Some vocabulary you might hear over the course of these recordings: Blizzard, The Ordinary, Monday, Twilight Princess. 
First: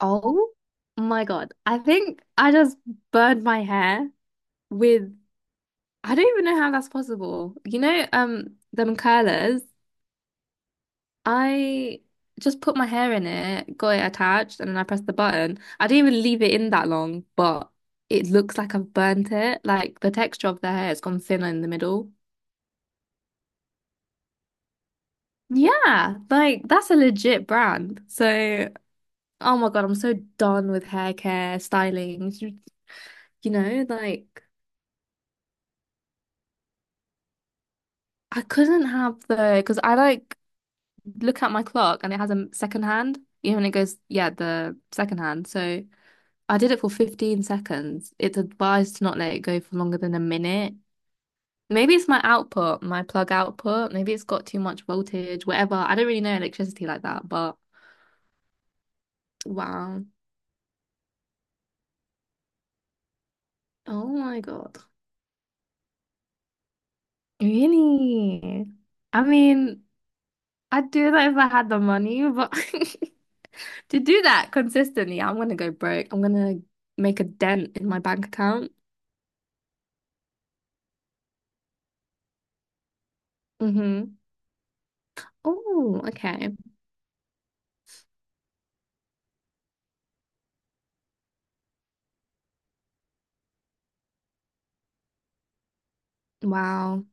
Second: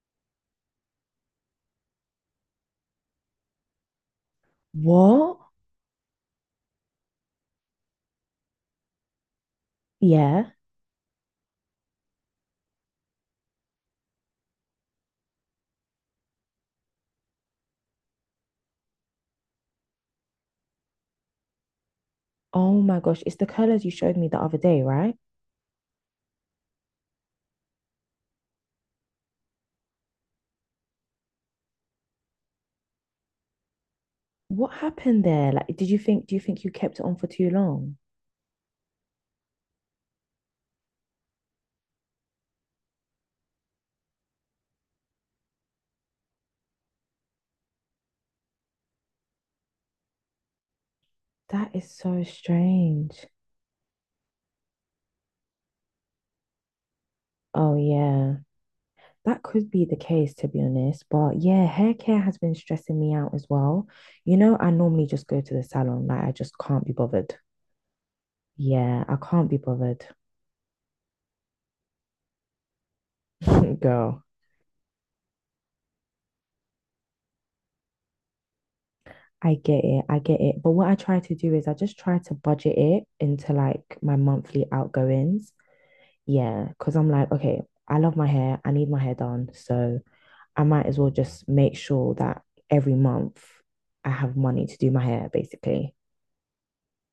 Oh my God. I think I just burned my hair with, What? I don't even know how that's possible. Them curlers, Yeah. I just put my hair in it, got it attached, and then I pressed the button. I didn't even leave it in that long, but it looks like I've burnt it. Like the texture of the hair has gone thinner in the middle. Oh my gosh, it's the colors you showed me the other day, right? Yeah, like that's a legit brand. So, oh my God, I'm so done with hair care, styling. You know, like. What happened there? Like, do you think you kept it on for too long? I couldn't have the because I like look at my clock and it has a second hand, you know, and it goes, yeah, the second hand. So I did it for 15 seconds. It's advised to not let it go for longer than a minute. That is Maybe it's my so output, my strange. plug output. Maybe it's got too much voltage, whatever. I don't really know electricity like that, but Oh yeah. That could be the wow. case, to be honest. But yeah, hair care has been stressing me out as well. Oh my I God. normally just go to the salon. Like, I just can't be bothered. Really? Yeah, I I can't be mean, bothered. I'd do that if I had the money, but to do Girl, that consistently, I'm gonna go broke. I'm gonna make a dent in my bank account. I get it. I get it. But what I try to do is I just try to budget it into like Mm-hmm. my monthly outgoings. Oh, okay. Yeah, because I'm like, okay, I love my hair. I need my hair done. So I might as well just make sure that every month I have money to do my hair, basically. Wow.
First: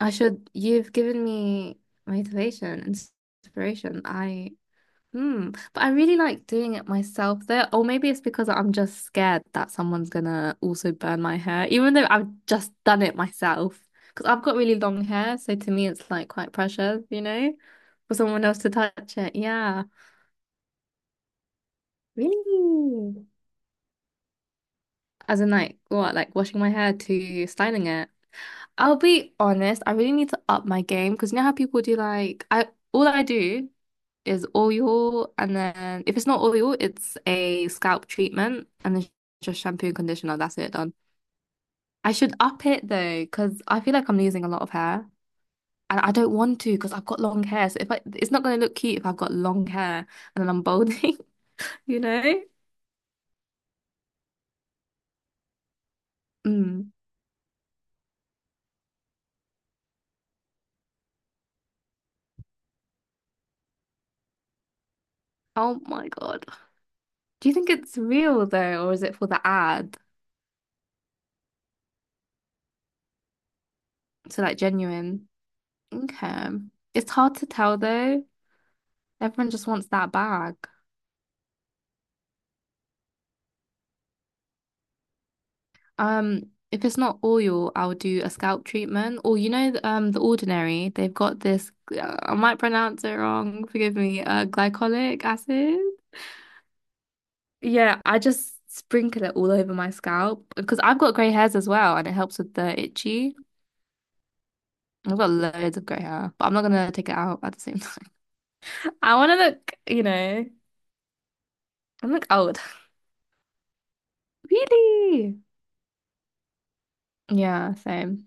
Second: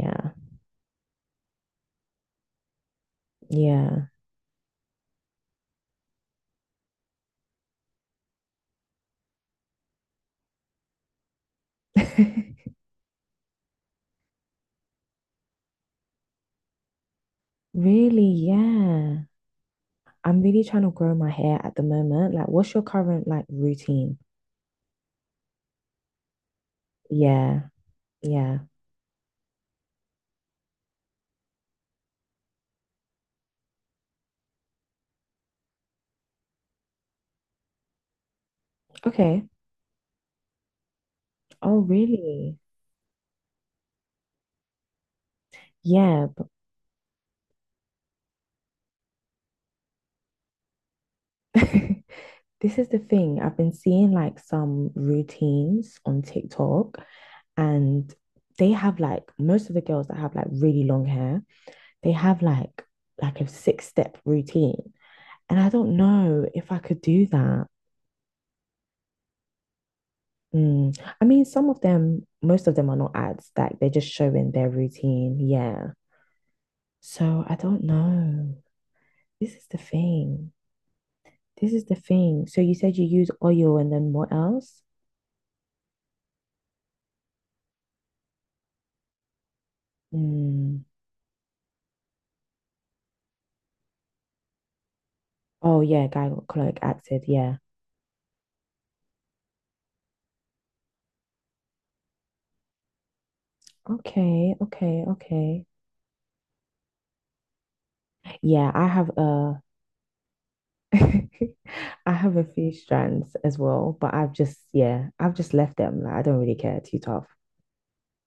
I should, you've given me motivation, and inspiration. yeah. I, hmm. But I really like doing it myself though. Or maybe it's because I'm just scared that someone's gonna also burn my hair, even though I've just done it myself. Because I've got really long hair, so to me it's like quite precious, you know, for Really, someone else to touch yeah. it. Yeah. I'm really trying to grow my hair at the moment. Like, what's your Really? current like routine? As in like what, like washing my hair to Yeah, styling it. yeah. I'll be honest, I really need to up my game because you know how people do like I all I do is oil, and then if it's not oil, it's a scalp treatment and then Okay. just shampoo and conditioner, that's it done. Oh, I should really? up it though, because I feel like I'm losing a lot of hair. And I Yeah. don't want to because I've got long hair. So if I, it's not going to look cute if I've got long hair and then I'm balding, But you know? this is the thing. I've been seeing like some routines on Mm. TikTok and they have like most of the girls that have like really long hair, they have like a six step routine. And I Oh don't my God. know if I could do Do you that. think it's real though, or is it for the ad? Mm. I mean, some of them, most of them are not ads, like they're just So showing like their genuine. routine. Yeah. Okay. It's hard So to I tell don't though. know. Everyone This is just the wants that thing. bag. This is the thing. So you said you use oil and then what else? If it's not oil, I'll do a scalp treatment. Or you know, The Mm. Ordinary, they've got this, I might pronounce it wrong, forgive me, glycolic Oh acid. yeah, glycolic acid. Yeah. Yeah, I just sprinkle it all over my scalp because I've got grey hairs as well and it helps with the itchy. Okay, okay, I've got okay. loads of grey hair, but I'm not gonna take it out at the same time. Yeah, I have I wanna a look, you know, I I look have a old. few strands as well, but I've just, yeah, I've Really? just left them. Like, I don't really care. Too tough. Yeah, same.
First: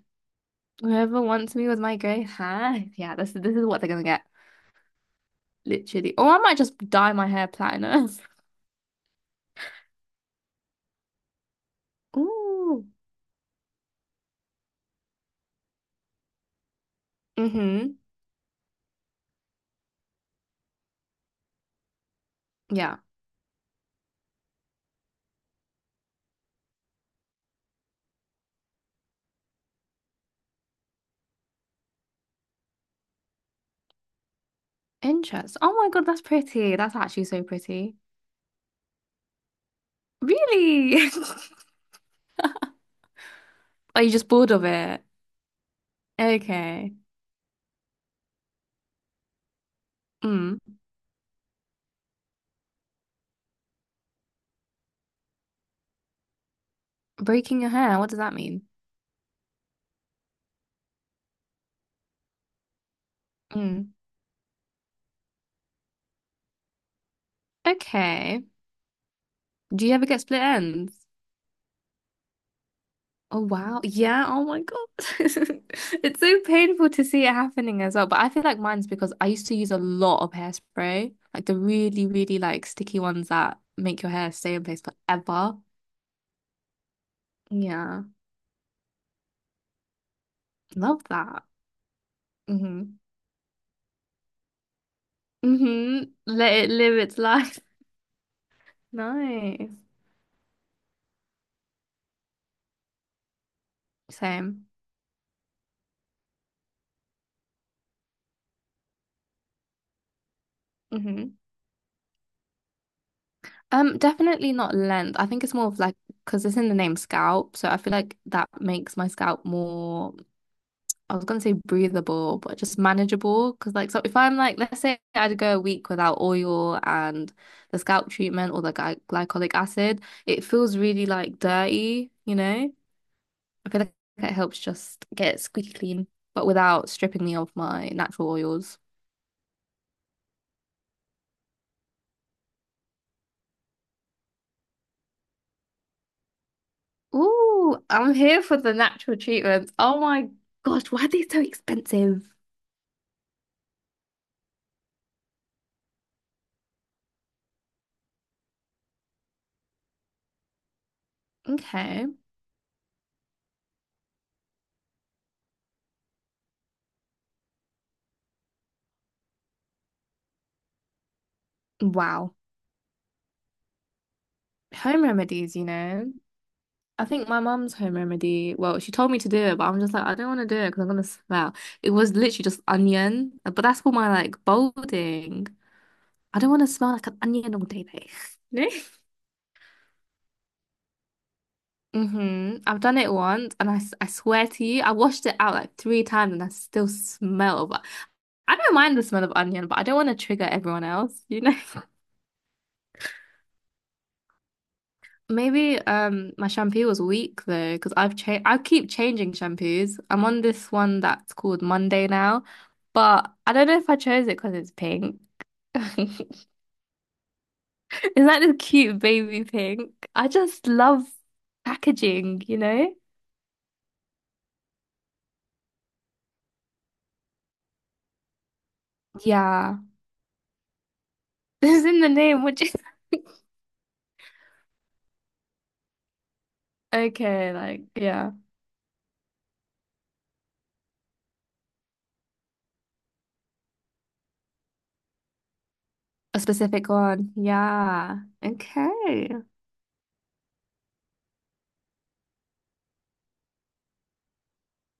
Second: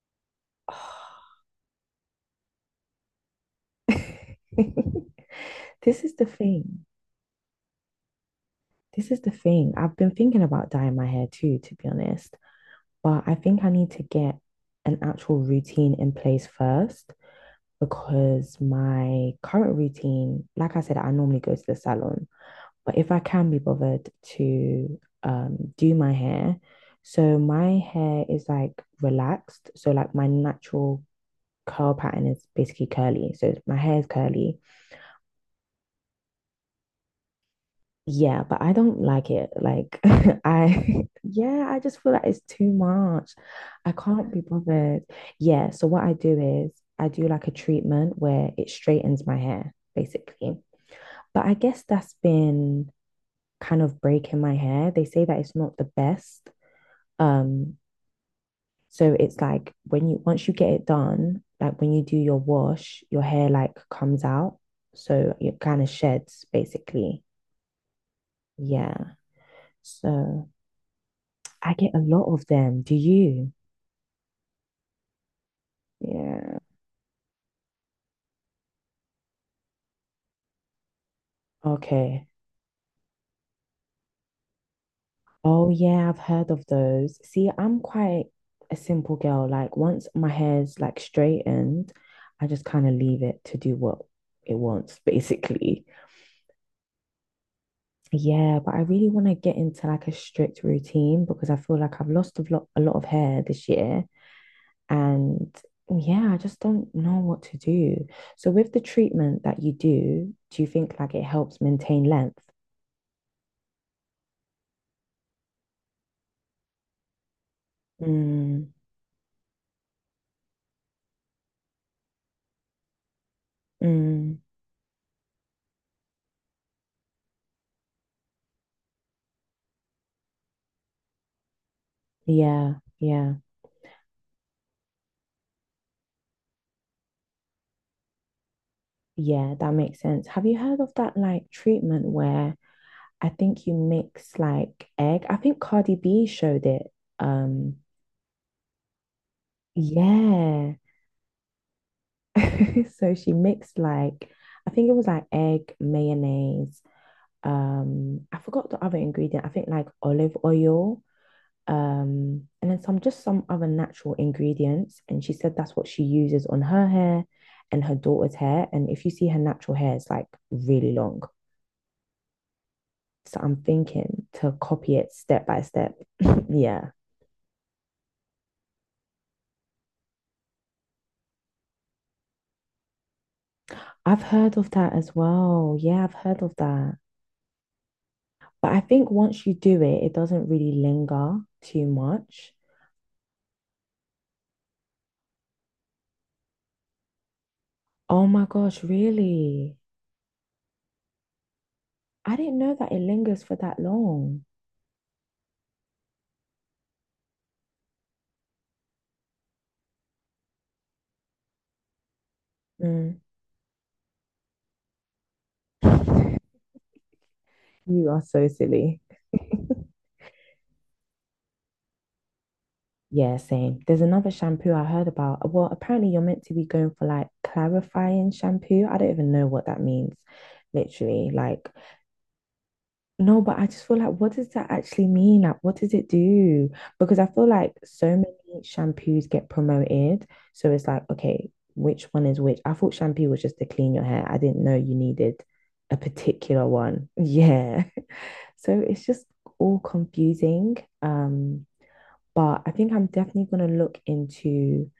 Whoever wants me with my grey hair. Yeah, this is what they're gonna get. This is Literally. the Or I might just thing. dye my hair platinum. This is the thing. I've been thinking about dyeing my hair too, to be honest. Ooh. But I think I need to get an actual routine in place first Mm-hmm. because my current routine, like I said, I normally go to the salon. Yeah. But if I can be bothered to do my hair, so my hair is like relaxed. So like my natural curl pattern is basically curly. So my hair is curly. Interest. Oh my God, that's pretty. That's actually so pretty. Yeah, but I don't like it. Like I Really? yeah, I just feel like it's too much. I Are you just can't be bored of it? bothered. Yeah, so what I do is Okay. I do like a treatment where it straightens my hair, basically. Mm. But I guess that's been kind of breaking my hair. They say that it's not the best. Breaking your Um, hair, what does that mean? so it's like when you once you get it done, like when you do your wash, your hair like Mm. comes out. So it kind of sheds basically. Okay. Yeah. Do you ever get split So ends? I get a lot of them. Do Oh you? wow. Yeah. Oh my God. It's so Yeah. painful to see it happening as well. But I feel like mine's because I used to use a lot of hairspray, like the really, Okay. really like sticky ones that make your hair stay in place forever. Oh yeah, I've heard of those. See, I'm Yeah. quite a simple girl. Like once my hair's like Love that. straightened, I just Mm-hmm. kind of leave it to do what it wants, basically. Mm-hmm. Let it live its life. Yeah, but I really want to get Nice. into like a strict routine because I feel like I've lost a lot of hair this year. Same. And yeah, I just don't know what to do. So with the treatment that you do, do you think like it Mm-hmm. helps maintain length? Definitely not length. I think it's more of like because it's in the name scalp, so I feel like that Mm, makes my scalp more I was gonna say breathable, but just manageable. Because like, so if I'm mm, like, let's say I'd go a week without oil and the scalp treatment or the glycolic acid, it feels really like dirty, you know? yeah, yeah, I feel like it helps just get it squeaky clean, but without stripping me of my natural oils. yeah, that makes sense. Have you heard of that like treatment where I think you mix like egg? I think Cardi B showed it. Um, Ooh, I'm here for the natural treatments. Oh my yeah. gosh, why are they so expensive? So she mixed like I think it was like egg, mayonnaise, I forgot the other ingredient. I think like olive oil, Okay. And then some other natural ingredients. And she said that's what she uses on her hair and her daughter's hair. And if you see her natural hair, it's like really long. Wow. So I'm thinking to copy Home it step remedies, by you step. know? Yeah. I think my mum's home remedy, well, she told me to do it, but I'm just like, I don't want to do it because I'm gonna smell. It was literally just onion, but that's for my I've like heard of that as balding. well. Yeah, I've I heard don't of want to smell that. like an onion all day, day. No? But I think once you do it, it doesn't really linger too much. Mm-hmm. I've done it once, and I swear to you, I washed it out like 3 times, and I still smell. But Oh my I don't gosh, mind the smell of onion, really? but I don't want to trigger everyone else, you know? I didn't know that it lingers for that long. Maybe my shampoo was weak though, because I keep changing shampoos. I'm on this one that's called Monday now, Mm. but I don't know if I chose it because it's pink. Is You are that so this cute silly. baby pink? I just love packaging, you know? Yeah, same. There's another shampoo I heard about. Well, apparently you're meant to be going for like clarifying shampoo. I don't even know what Yeah. that means, literally. This is in the name, which is No, but I just feel like, what does that actually mean? Like, what does it do? Because I feel okay, like like so yeah. many shampoos get promoted. So it's like, okay, which one is which? I thought shampoo was just to clean your hair. I didn't know you needed a A particular specific one. one. Yeah. Yeah. So it's just Okay. all confusing. Um, but I think I'm definitely going to look into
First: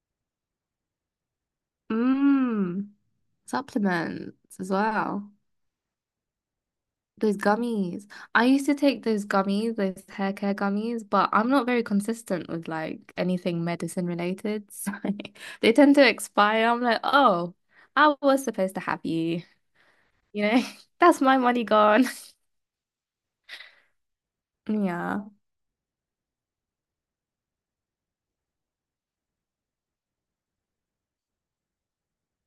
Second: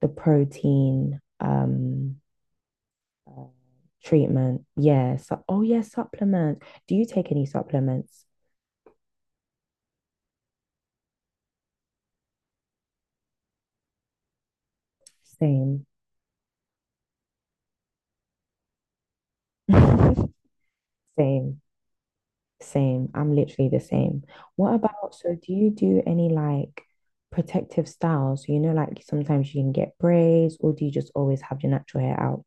the protein Mmm. uh, Supplements treatment. as Yeah. well. So, oh yeah, supplements. Do you take Those any gummies. supplements? I used to take those gummies, those hair care gummies, but I'm not very consistent with like anything medicine related. So they Same. tend to expire. I'm like, oh, I was supposed to have you. You know, that's my Same, money gone. same. I'm literally the same. What about, Yeah. so do you do any like protective styles? You know, like sometimes you can get braids, or do you just always have your natural hair out?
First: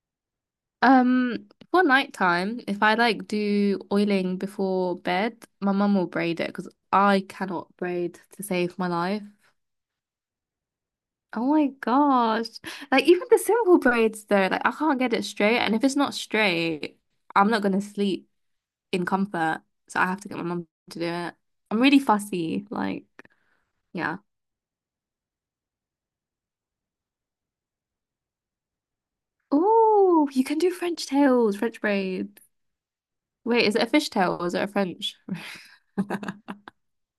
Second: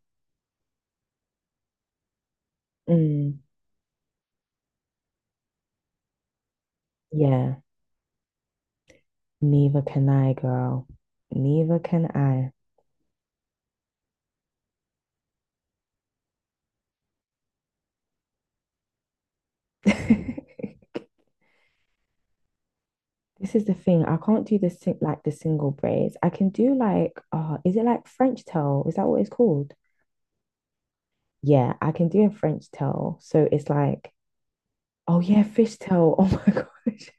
For nighttime, if I like Mm, do oiling before bed, my mum will braid it because I yeah, cannot braid to save my life. neither can I, girl. Oh my Neither can gosh. I. Like even the simple braids though, like I can't get it straight. And if it's not straight, I'm not gonna sleep in comfort. So I have to get my mum to do it. I'm really fussy, like This is the thing. I yeah. can't do the single braids. I can do like, is it like French tail? Is that what it's called? Oh, you can do French tails, Yeah, French I can do a braids. French tail. So Wait, it's is it a like, fishtail or is it a French? oh yeah, fish tail. Oh my gosh.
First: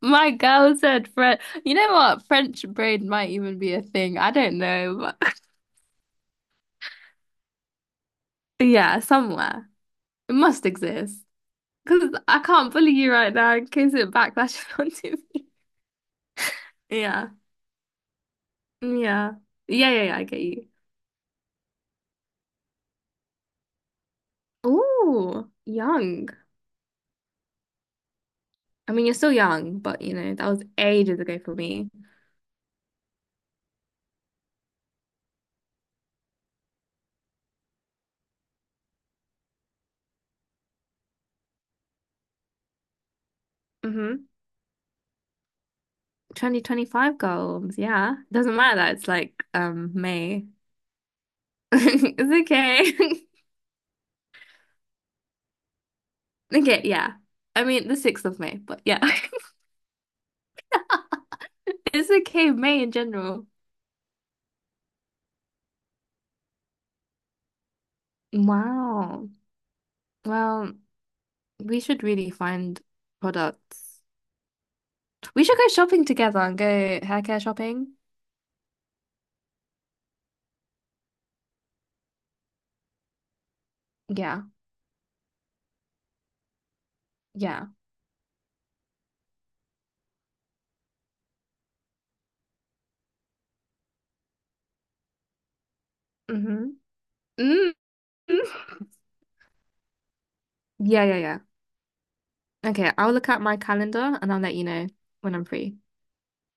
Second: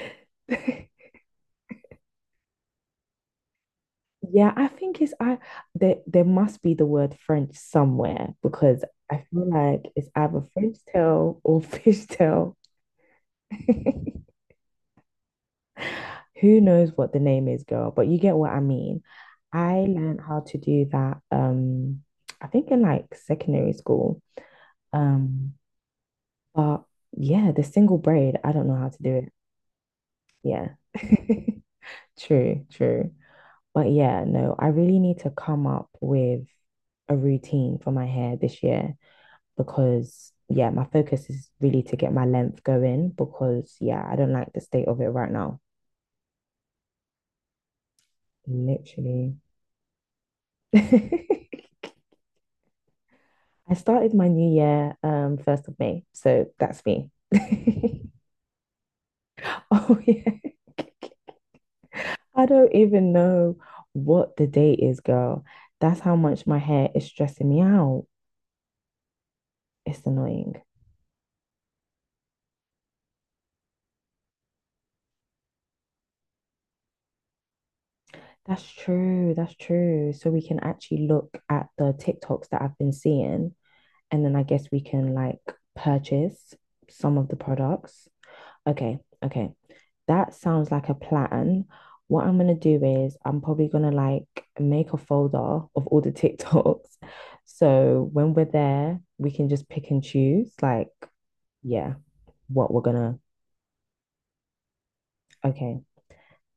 My girl said French. You know what? French braid might even be a thing. I Yeah, don't I think it's know. But I there there must be the word French somewhere because yeah, I feel somewhere. like it's It either must French exist. tail or fish Because I tail. can't bully you right now in case it backlashes onto me. Who knows what the Yeah. name is, girl, but you get what I mean. Yeah. I Yeah, yeah, yeah, learned I how get to you. do that I think in like secondary school. Ooh, Um young. but yeah, the single braid, I don't know how I to mean, you're do still it. young, but you know, that was Yeah. ages ago for me. True, true. But yeah, no, I really need to come up with a routine for my hair this year because, yeah, my focus is really to get my length going because, yeah, I Mm-hmm. don't like the state of it right now. 2025 goals. Yeah. Doesn't matter that it's Literally. like May. I It's okay. started my new year first of May, so Okay, that's me. yeah. I mean, the 6th of May, but yeah. Oh yeah. It's I okay, don't May in even general. know what the date is, girl. That's how much my hair is stressing me out. Wow. It's annoying. Well, we should really find products. We should go shopping together and go hair care shopping. That's true. That's true. So we can actually look at the TikToks that I've been seeing, and then I Yeah. guess we can like purchase some of the Yeah. products. Okay, okay. That sounds like a plan. What I'm gonna do is I'm probably gonna like make a folder of all the Mm-hmm. TikToks. mm So when we're there, we can just pick and choose, like, Yeah, yeah, yeah. yeah, what we're Okay, I'll gonna. look at my calendar and I'll let you know when I'm free. Okay.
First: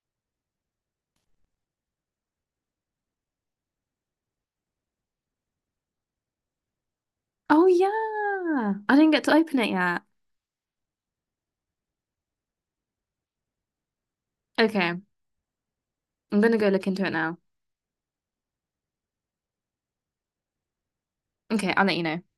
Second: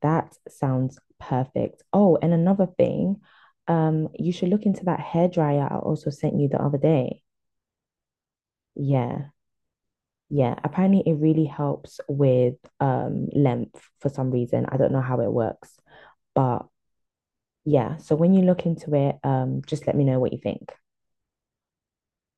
That sounds perfect. Oh, and another thing, you should look into that hair dryer I also sent you the other day. Oh, yeah. I didn't get Yeah, to open it yet. yeah. Apparently it really helps with length for some reason. I don't Okay, know how it works, I'm gonna but go look into it now. yeah, so when you look into it, just let me know what you think. Okay, I'll let you know.